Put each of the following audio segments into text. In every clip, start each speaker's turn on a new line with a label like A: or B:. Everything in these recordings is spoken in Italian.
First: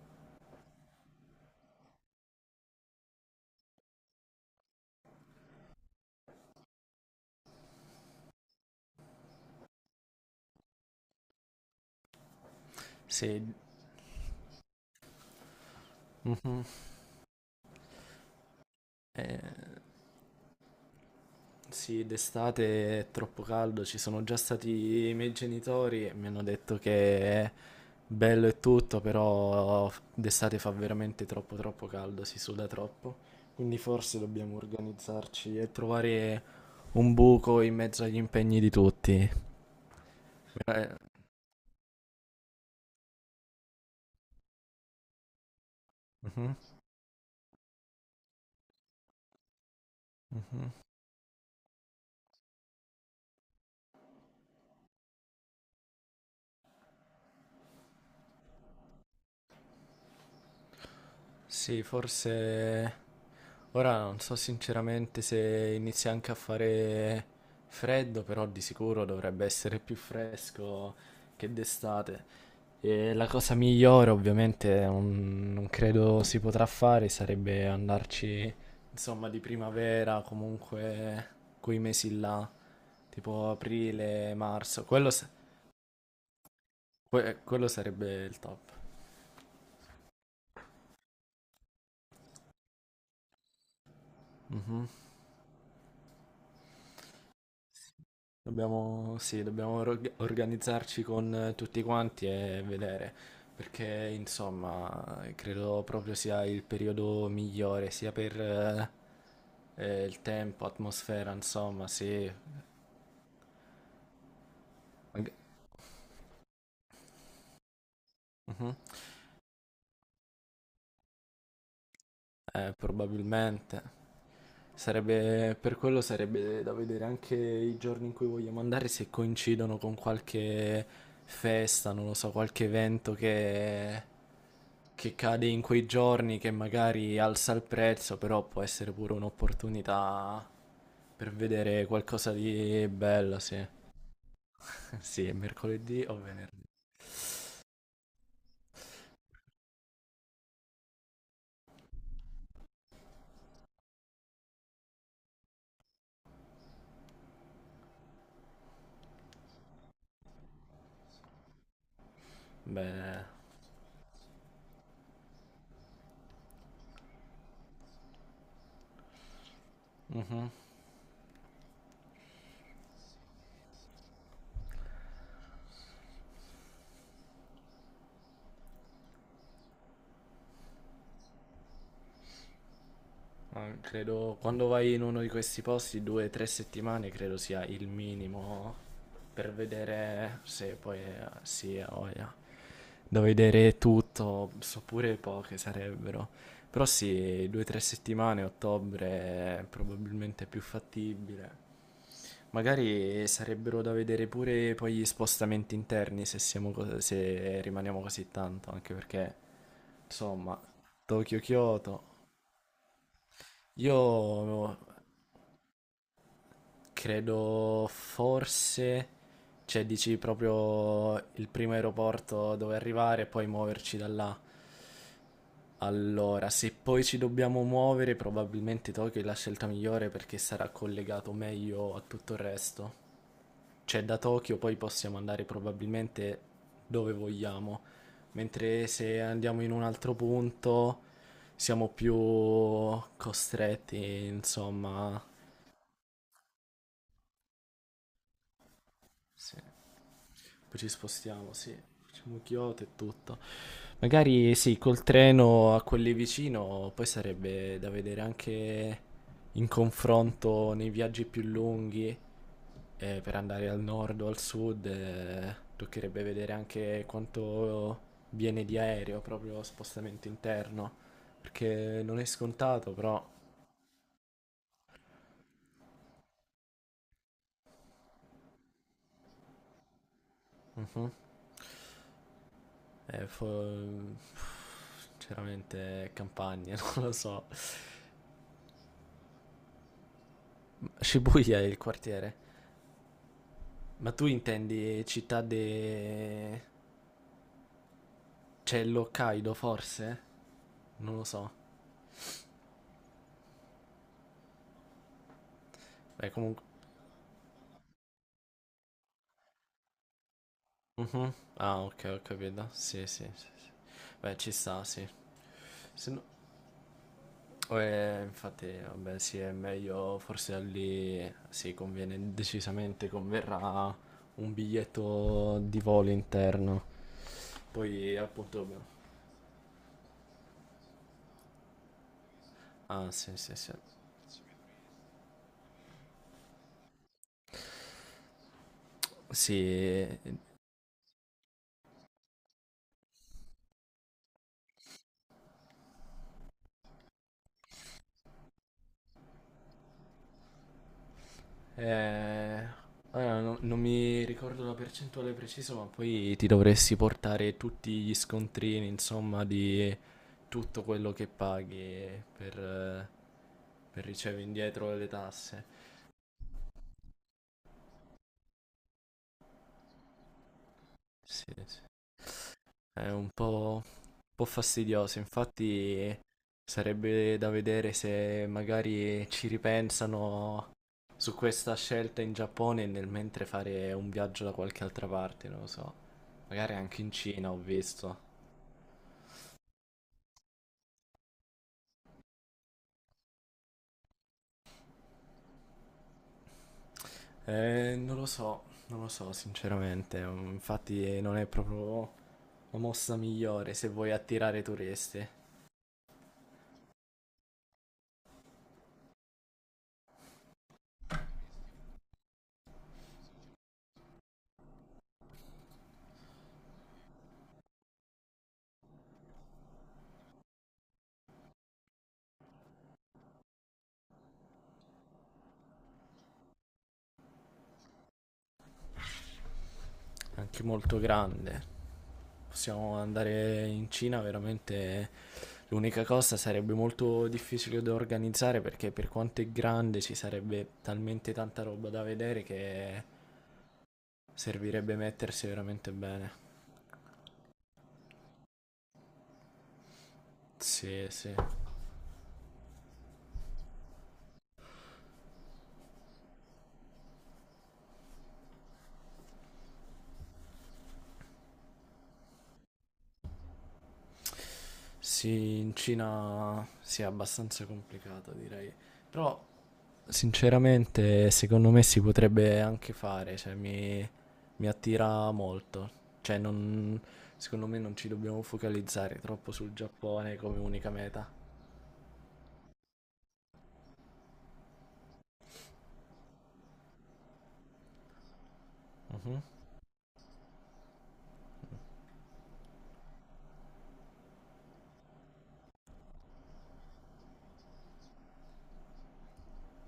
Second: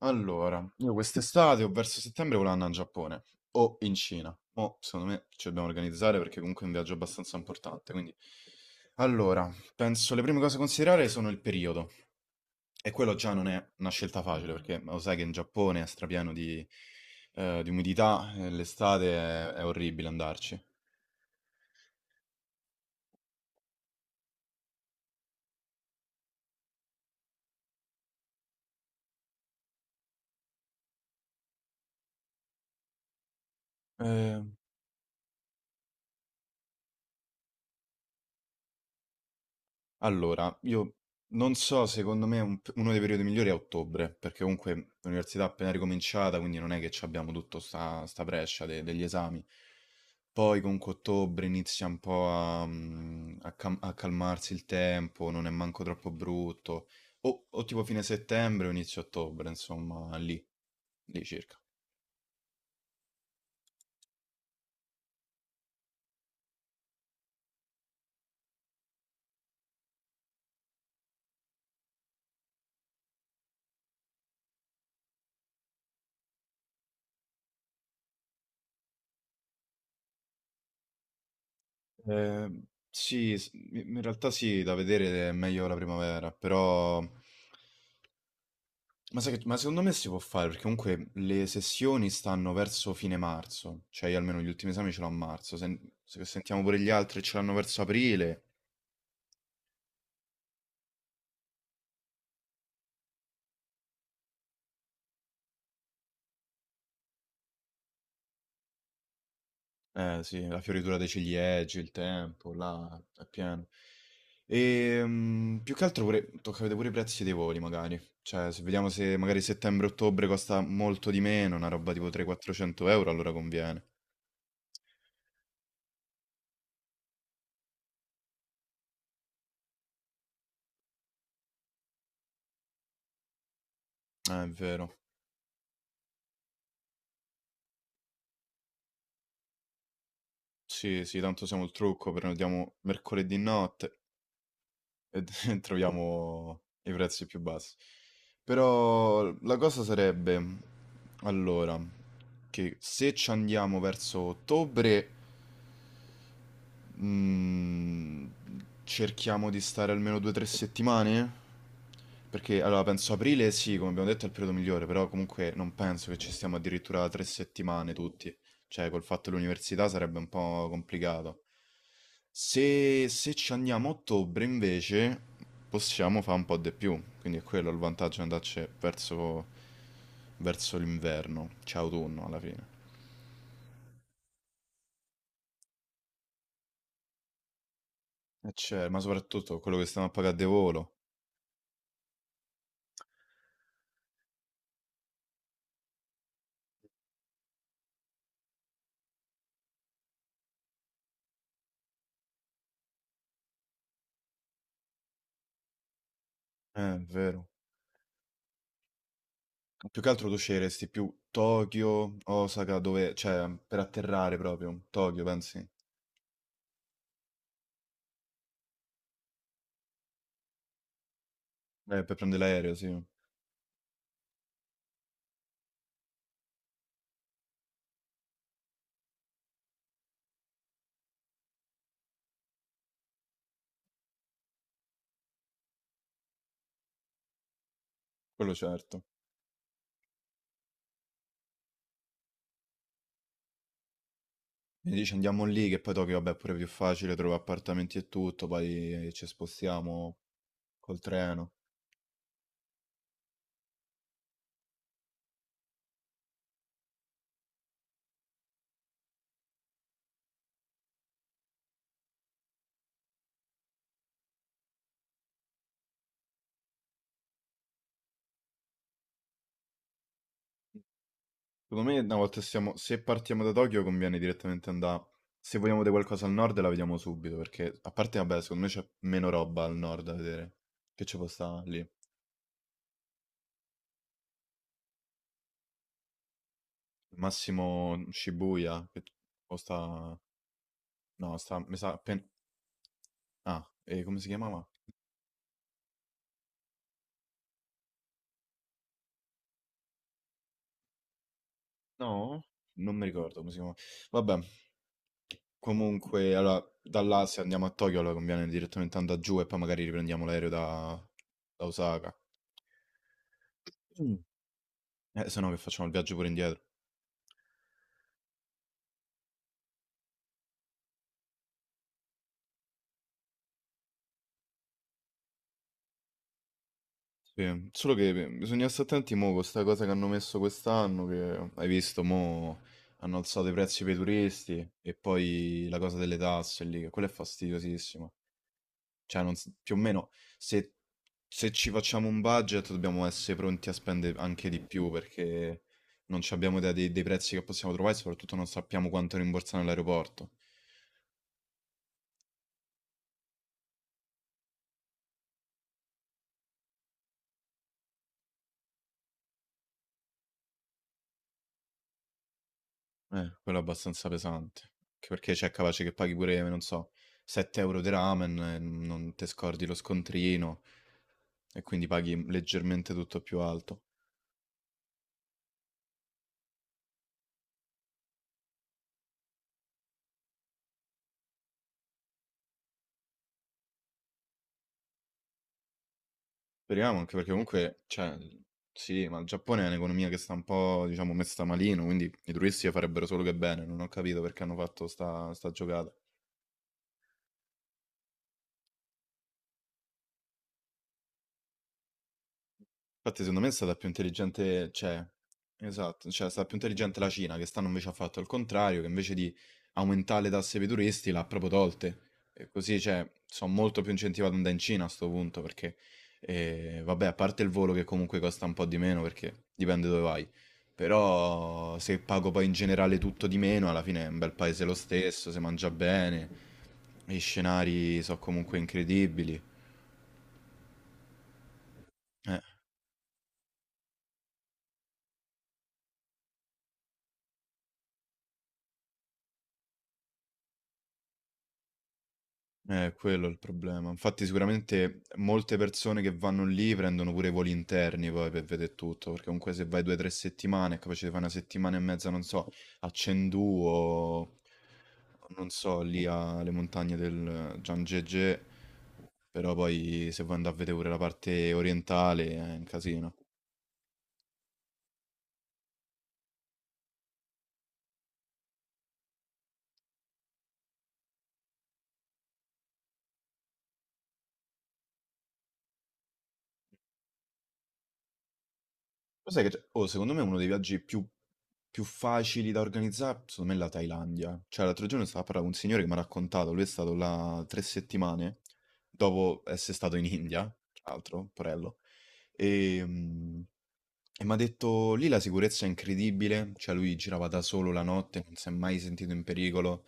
A: Allora, io quest'estate o verso settembre volevo andare in Giappone o in Cina. Mo, secondo me ci dobbiamo organizzare perché comunque è un viaggio abbastanza importante. Quindi, allora, penso le prime cose da considerare sono il periodo. E quello già
B: Sì.
A: non è una scelta facile perché lo sai che in Giappone è strapieno
B: Mhm.
A: di umidità, e l'estate
B: Eh,
A: è orribile andarci.
B: sì, d'estate è troppo caldo, ci sono già stati i miei genitori e mi hanno detto che è bello e tutto, però d'estate fa veramente troppo troppo caldo, si suda troppo. Quindi forse
A: Eh,
B: dobbiamo organizzarci e trovare un buco in mezzo agli impegni di tutti.
A: Allora, io
B: Eh,
A: non so, secondo me uno dei periodi migliori è ottobre, perché comunque l'università è appena ricominciata,
B: mhm,
A: quindi non è che ci abbiamo tutto sta brescia degli esami. Poi
B: mhm.
A: comunque ottobre inizia un po' a, a a calmarsi il tempo, non è manco troppo brutto, o tipo fine settembre o inizio ottobre, insomma, lì circa.
B: Sì, forse ora non so sinceramente se inizia anche a fare freddo, però di sicuro dovrebbe essere più fresco che d'estate. E la cosa migliore, ovviamente, non credo si potrà fare, sarebbe andarci, insomma, di primavera, comunque quei mesi
A: Eh,
B: là,
A: sì,
B: tipo
A: in realtà
B: aprile,
A: sì, da
B: marzo. Quello,
A: vedere è meglio la primavera, però...
B: quello sarebbe il top.
A: Ma sai che, ma secondo me si può fare, perché comunque le sessioni stanno verso fine marzo, cioè io almeno gli ultimi
B: Mhm.
A: esami ce l'ho a marzo, se, se sentiamo pure gli altri ce l'hanno verso aprile,
B: Dobbiamo, sì, dobbiamo organizzarci con tutti quanti e vedere, perché insomma credo proprio sia il periodo migliore, sia per
A: eh
B: il
A: sì, la
B: tempo,
A: fioritura dei
B: atmosfera,
A: ciliegi,
B: insomma,
A: il
B: sì.
A: tempo, là, è pieno. E
B: Mag-
A: più che altro pure, tocca vedere pure i prezzi dei voli magari, cioè se
B: Mhm.
A: vediamo se magari settembre-ottobre costa molto di meno, una roba tipo 300-400 euro, allora conviene.
B: Probabilmente. Sarebbe, per quello sarebbe da vedere anche i giorni in cui vogliamo andare se coincidono con qualche festa, non lo so, qualche evento che,
A: È vero,
B: che cade in quei giorni che magari alza il prezzo, però può essere pure un'opportunità
A: sì sì,
B: per
A: tanto siamo il
B: vedere
A: trucco,
B: qualcosa
A: prenotiamo
B: di
A: mercoledì
B: bello, sì.
A: notte e
B: Sì, è mercoledì o
A: troviamo
B: venerdì.
A: i prezzi più bassi. Però la cosa sarebbe, allora, che se ci andiamo verso ottobre, Mm, cerchiamo di stare almeno due o tre settimane? Perché allora penso
B: Beh,
A: aprile sì, come abbiamo detto è il periodo migliore, però comunque non penso che ci stiamo addirittura tre settimane tutti. Cioè, col fatto dell'università sarebbe un
B: mhm.
A: po' complicato. Se, se ci andiamo a ottobre invece possiamo fare un po' di più, quindi è quello il vantaggio di andarci verso, verso l'inverno, cioè autunno alla fine.
B: Ah, credo quando vai in uno di questi posti, 2 o 3 settimane credo sia il
A: E
B: minimo
A: c'è, ma
B: per
A: soprattutto quello che stiamo a pagare
B: vedere
A: di
B: se
A: volo.
B: poi sì, ha voglia. Da vedere tutto, so pure poche sarebbero. Però sì, 2 o 3 settimane, ottobre è probabilmente più fattibile. Magari sarebbero da vedere pure poi gli spostamenti interni se siamo
A: Vero.
B: se rimaniamo così tanto, anche perché
A: Più che altro tu
B: insomma,
A: sceglieresti più
B: Tokyo-Kyoto.
A: Tokyo, Osaka, dove, cioè, per
B: Io
A: atterrare proprio, Tokyo, pensi?
B: credo forse, cioè dici proprio il primo
A: Per prendere
B: aeroporto
A: l'aereo,
B: dove
A: sì,
B: arrivare e poi muoverci da là. Allora, se poi ci dobbiamo muovere, probabilmente Tokyo è la scelta migliore perché sarà collegato meglio a tutto il resto. Cioè da Tokyo poi possiamo andare probabilmente dove vogliamo,
A: quello
B: mentre
A: certo.
B: se andiamo in un altro punto siamo più costretti,
A: Mi dici
B: insomma.
A: andiamo lì, che poi Tokyo, vabbè, è pure più facile, trovo appartamenti e tutto, poi ci
B: Sì.
A: spostiamo
B: Poi ci
A: col treno.
B: spostiamo, sì. Facciamo Kyoto e tutto. Magari sì, col treno a quelli vicino, poi sarebbe da vedere anche in confronto nei viaggi più lunghi, per andare al nord o al sud, toccherebbe vedere anche quanto viene di aereo, proprio spostamento interno,
A: Secondo me,
B: perché
A: una
B: non è
A: volta siamo,
B: scontato,
A: se
B: però...
A: partiamo da Tokyo, conviene direttamente andare. Se vogliamo vedere qualcosa al nord, la vediamo subito. Perché, a parte, vabbè, secondo me c'è meno roba al nord da vedere. Che
B: Mhm.
A: ci può stare lì? Al
B: Eh, fo- Sinceramente, campagne, non lo so.
A: massimo Shibuya. Che o sta. No, sta.
B: Shibuya è
A: Mi
B: il
A: sa.
B: quartiere.
A: Ah, e
B: Ma
A: come
B: tu
A: si chiamava?
B: intendi città de. C'è l'Hokkaido forse? Non lo so.
A: No? Non mi ricordo come si chiamava. Vabbè,
B: Beh,
A: comunque,
B: comunque.
A: allora, da là se andiamo a Tokyo, allora conviene direttamente andare giù e poi magari riprendiamo l'aereo da,
B: Mhm.
A: da
B: Ah, ok,
A: Osaka.
B: ho capito. Sì, sì, sì, sì.
A: Mm.
B: Beh, ci sta, sì.
A: Se no, che facciamo il
B: Se
A: viaggio
B: no.
A: pure indietro.
B: Infatti, vabbè, sì, è meglio forse lì. Sì, conviene decisamente, converrà un biglietto di volo interno.
A: Sì, solo che
B: Poi, appunto.
A: bisogna stare attenti mo con sta cosa che hanno messo quest'anno, che hai visto, mo
B: Ah,
A: hanno
B: sì,
A: alzato i
B: sì, sì.
A: prezzi per i turisti e poi la cosa delle tasse lì, che quella è fastidiosissima. Cioè, non s- più o
B: Sì,
A: meno, se, se ci facciamo un budget dobbiamo essere pronti a spendere anche di più perché non ci abbiamo idea dei prezzi che possiamo trovare e soprattutto non sappiamo quanto rimborsare all'aeroporto.
B: Eh, allora, non mi ricordo la percentuale precisa, ma poi ti dovresti portare tutti gli scontrini, insomma, di tutto quello che paghi per, eh,
A: Quello è
B: per
A: abbastanza
B: ricevere
A: pesante.
B: indietro
A: Anche
B: le
A: perché c'è
B: tasse.
A: capace che paghi pure, non so, 7 € di ramen e non ti scordi lo scontrino
B: Sì,
A: e
B: sì.
A: quindi paghi leggermente
B: È
A: tutto più alto.
B: un po' fastidioso, infatti sarebbe da vedere se magari ci ripensano su questa scelta in Giappone e nel mentre fare un viaggio da qualche altra parte, non lo so. Magari
A: Speriamo,
B: anche in
A: anche perché
B: Cina ho
A: comunque, cioè,
B: visto.
A: sì, ma il Giappone è un'economia che sta un po', diciamo, messa malino, quindi i turisti farebbero solo che bene. Non ho capito perché hanno fatto sta giocata.
B: Non lo so, non lo so sinceramente, infatti non è proprio la mossa
A: Infatti secondo me è stata
B: migliore
A: più
B: se vuoi attirare
A: intelligente, cioè,
B: turisti.
A: esatto, cioè è stata più intelligente la Cina, che stanno invece ha fatto il contrario, che invece di aumentare le tasse per i turisti l'ha proprio tolte. E così, cioè, sono molto più incentivato ad andare in Cina a sto punto, perché, vabbè, a parte il volo che comunque costa un po' di meno, perché dipende dove vai, però se pago poi in generale tutto di meno, alla fine è un bel paese lo stesso, si mangia bene, gli scenari sono comunque incredibili.
B: Anche molto grande.
A: Eh.
B: Possiamo andare in Cina, veramente l'unica cosa sarebbe molto difficile da organizzare perché per quanto è grande ci sarebbe talmente tanta roba da vedere che
A: Quello è il problema. Infatti
B: servirebbe
A: sicuramente
B: mettersi
A: molte
B: veramente
A: persone che
B: bene.
A: vanno lì prendono pure i voli interni poi per vedere tutto, perché comunque se vai due o tre settimane è capace
B: Sì,
A: di fare una
B: sì.
A: settimana e mezza, non so, a Chengdu o non so, lì alle montagne del Zhangjiajie, però poi se vuoi andare a vedere pure la parte orientale è un casino.
B: Sì, in Cina sì, è abbastanza complicato, direi. Però sinceramente, secondo me si potrebbe anche fare, cioè mi attira molto. Cioè, secondo me non ci dobbiamo focalizzare
A: Lo sai che
B: troppo
A: c'è
B: sul
A: oh, secondo me
B: Giappone
A: uno dei
B: come
A: viaggi
B: unica meta.
A: più facili da organizzare, secondo me è la Thailandia. Cioè, l'altro giorno stavo a parlare con un signore che mi ha raccontato, lui è stato là tre settimane dopo
B: Mhm,
A: essere stato in India, tra l'altro, porello, e, e mi ha detto lì la sicurezza è incredibile, cioè lui girava da solo la notte, non si è mai sentito in pericolo,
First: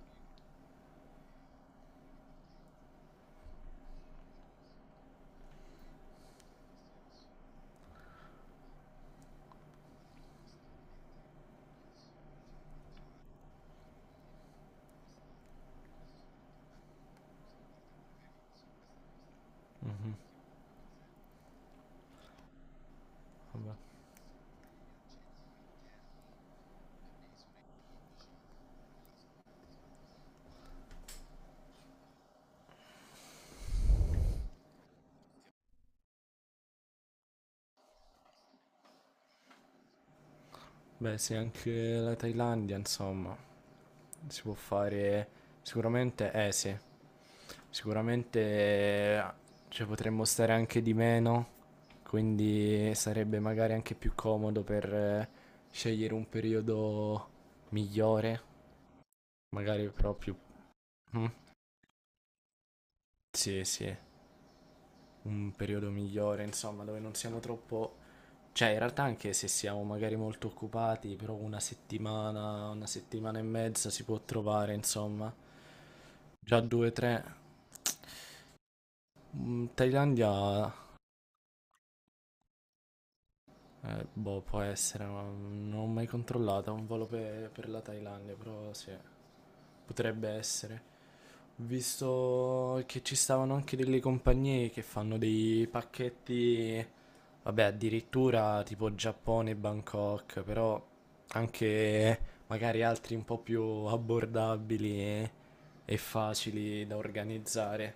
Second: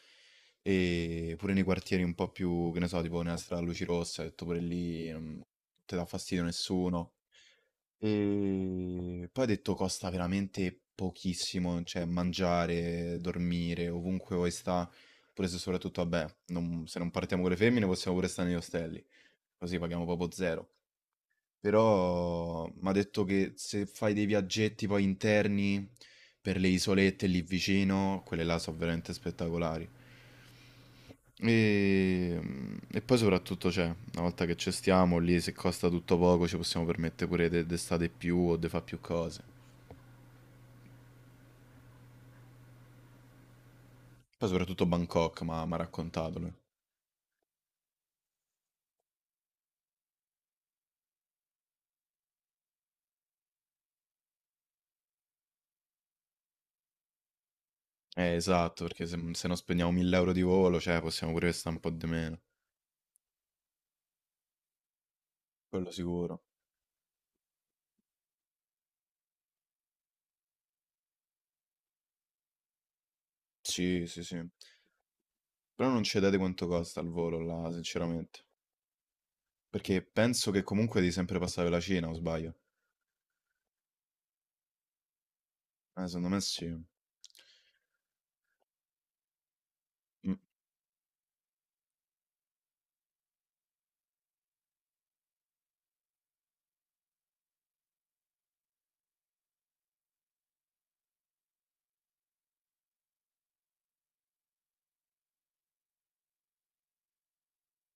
A: e pure nei quartieri un po' più, che ne so, tipo nella strada a luci rosse, ha detto pure lì non ti dà fastidio nessuno. E poi ho detto costa veramente pochissimo, cioè mangiare, dormire, ovunque vuoi sta, pure se soprattutto, vabbè, se non partiamo con le femmine possiamo pure stare negli ostelli, così paghiamo proprio zero. Però mi ha detto che
B: vabbè.
A: se fai dei viaggetti poi interni per le isolette lì vicino, quelle là sono veramente spettacolari. E, e poi soprattutto c'è, una volta che ci stiamo lì, se costa tutto poco, ci possiamo permettere pure d'estate più o di fare più cose.
B: Beh, sì, anche la Thailandia, insomma, si
A: Poi
B: può
A: soprattutto
B: fare
A: Bangkok, ma mi ha
B: sicuramente,
A: raccontato
B: eh
A: lui.
B: sì, sicuramente eh, cioè, potremmo stare anche di meno, quindi sarebbe magari anche più comodo per scegliere un periodo migliore,
A: Esatto, perché se, se non
B: magari
A: spendiamo 1000 €
B: proprio.
A: di volo, cioè
B: Mm,
A: possiamo pure stare un po' di meno.
B: sì, sì, un
A: Quello
B: periodo
A: sicuro.
B: migliore, insomma, dove non siamo troppo. Cioè, in realtà anche se siamo magari molto occupati, però una settimana e mezza si
A: Sì,
B: può
A: sì, sì.
B: trovare, insomma.
A: Però non cedete
B: Già
A: quanto
B: due,
A: costa il
B: tre.
A: volo là, sinceramente.
B: Mm,
A: Perché
B: Thailandia,
A: penso che comunque devi sempre passare per la Cina, o sbaglio?
B: boh, può essere, ma non ho mai
A: Secondo me
B: controllato
A: sì.
B: un volo per la Thailandia, però sì. Potrebbe
A: Mm.
B: essere. Ho visto che ci stavano anche delle compagnie che fanno dei pacchetti, vabbè, addirittura tipo Giappone e Bangkok, però anche magari altri un po' più abbordabili e facili da organizzare.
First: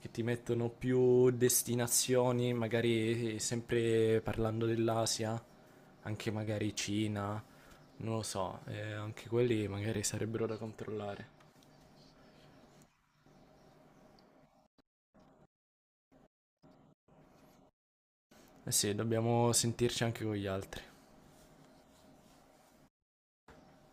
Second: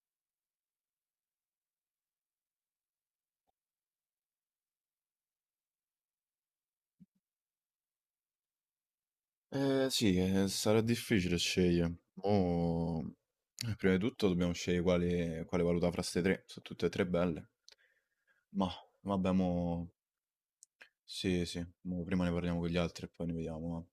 B: Che ti mettono più destinazioni, magari sempre parlando dell'Asia, anche magari Cina non lo so, anche quelli
A: Eh
B: magari
A: sì,
B: sarebbero da
A: sarà
B: controllare.
A: difficile scegliere. Mo... prima di tutto dobbiamo scegliere quale, quale valuta fra ste tre. Sono tutte e tre belle. Ma
B: Eh sì,
A: vabbè, mo...
B: dobbiamo sentirci anche con gli altri.
A: Sì, sì, mo prima ne parliamo con gli altri e poi ne vediamo. Va.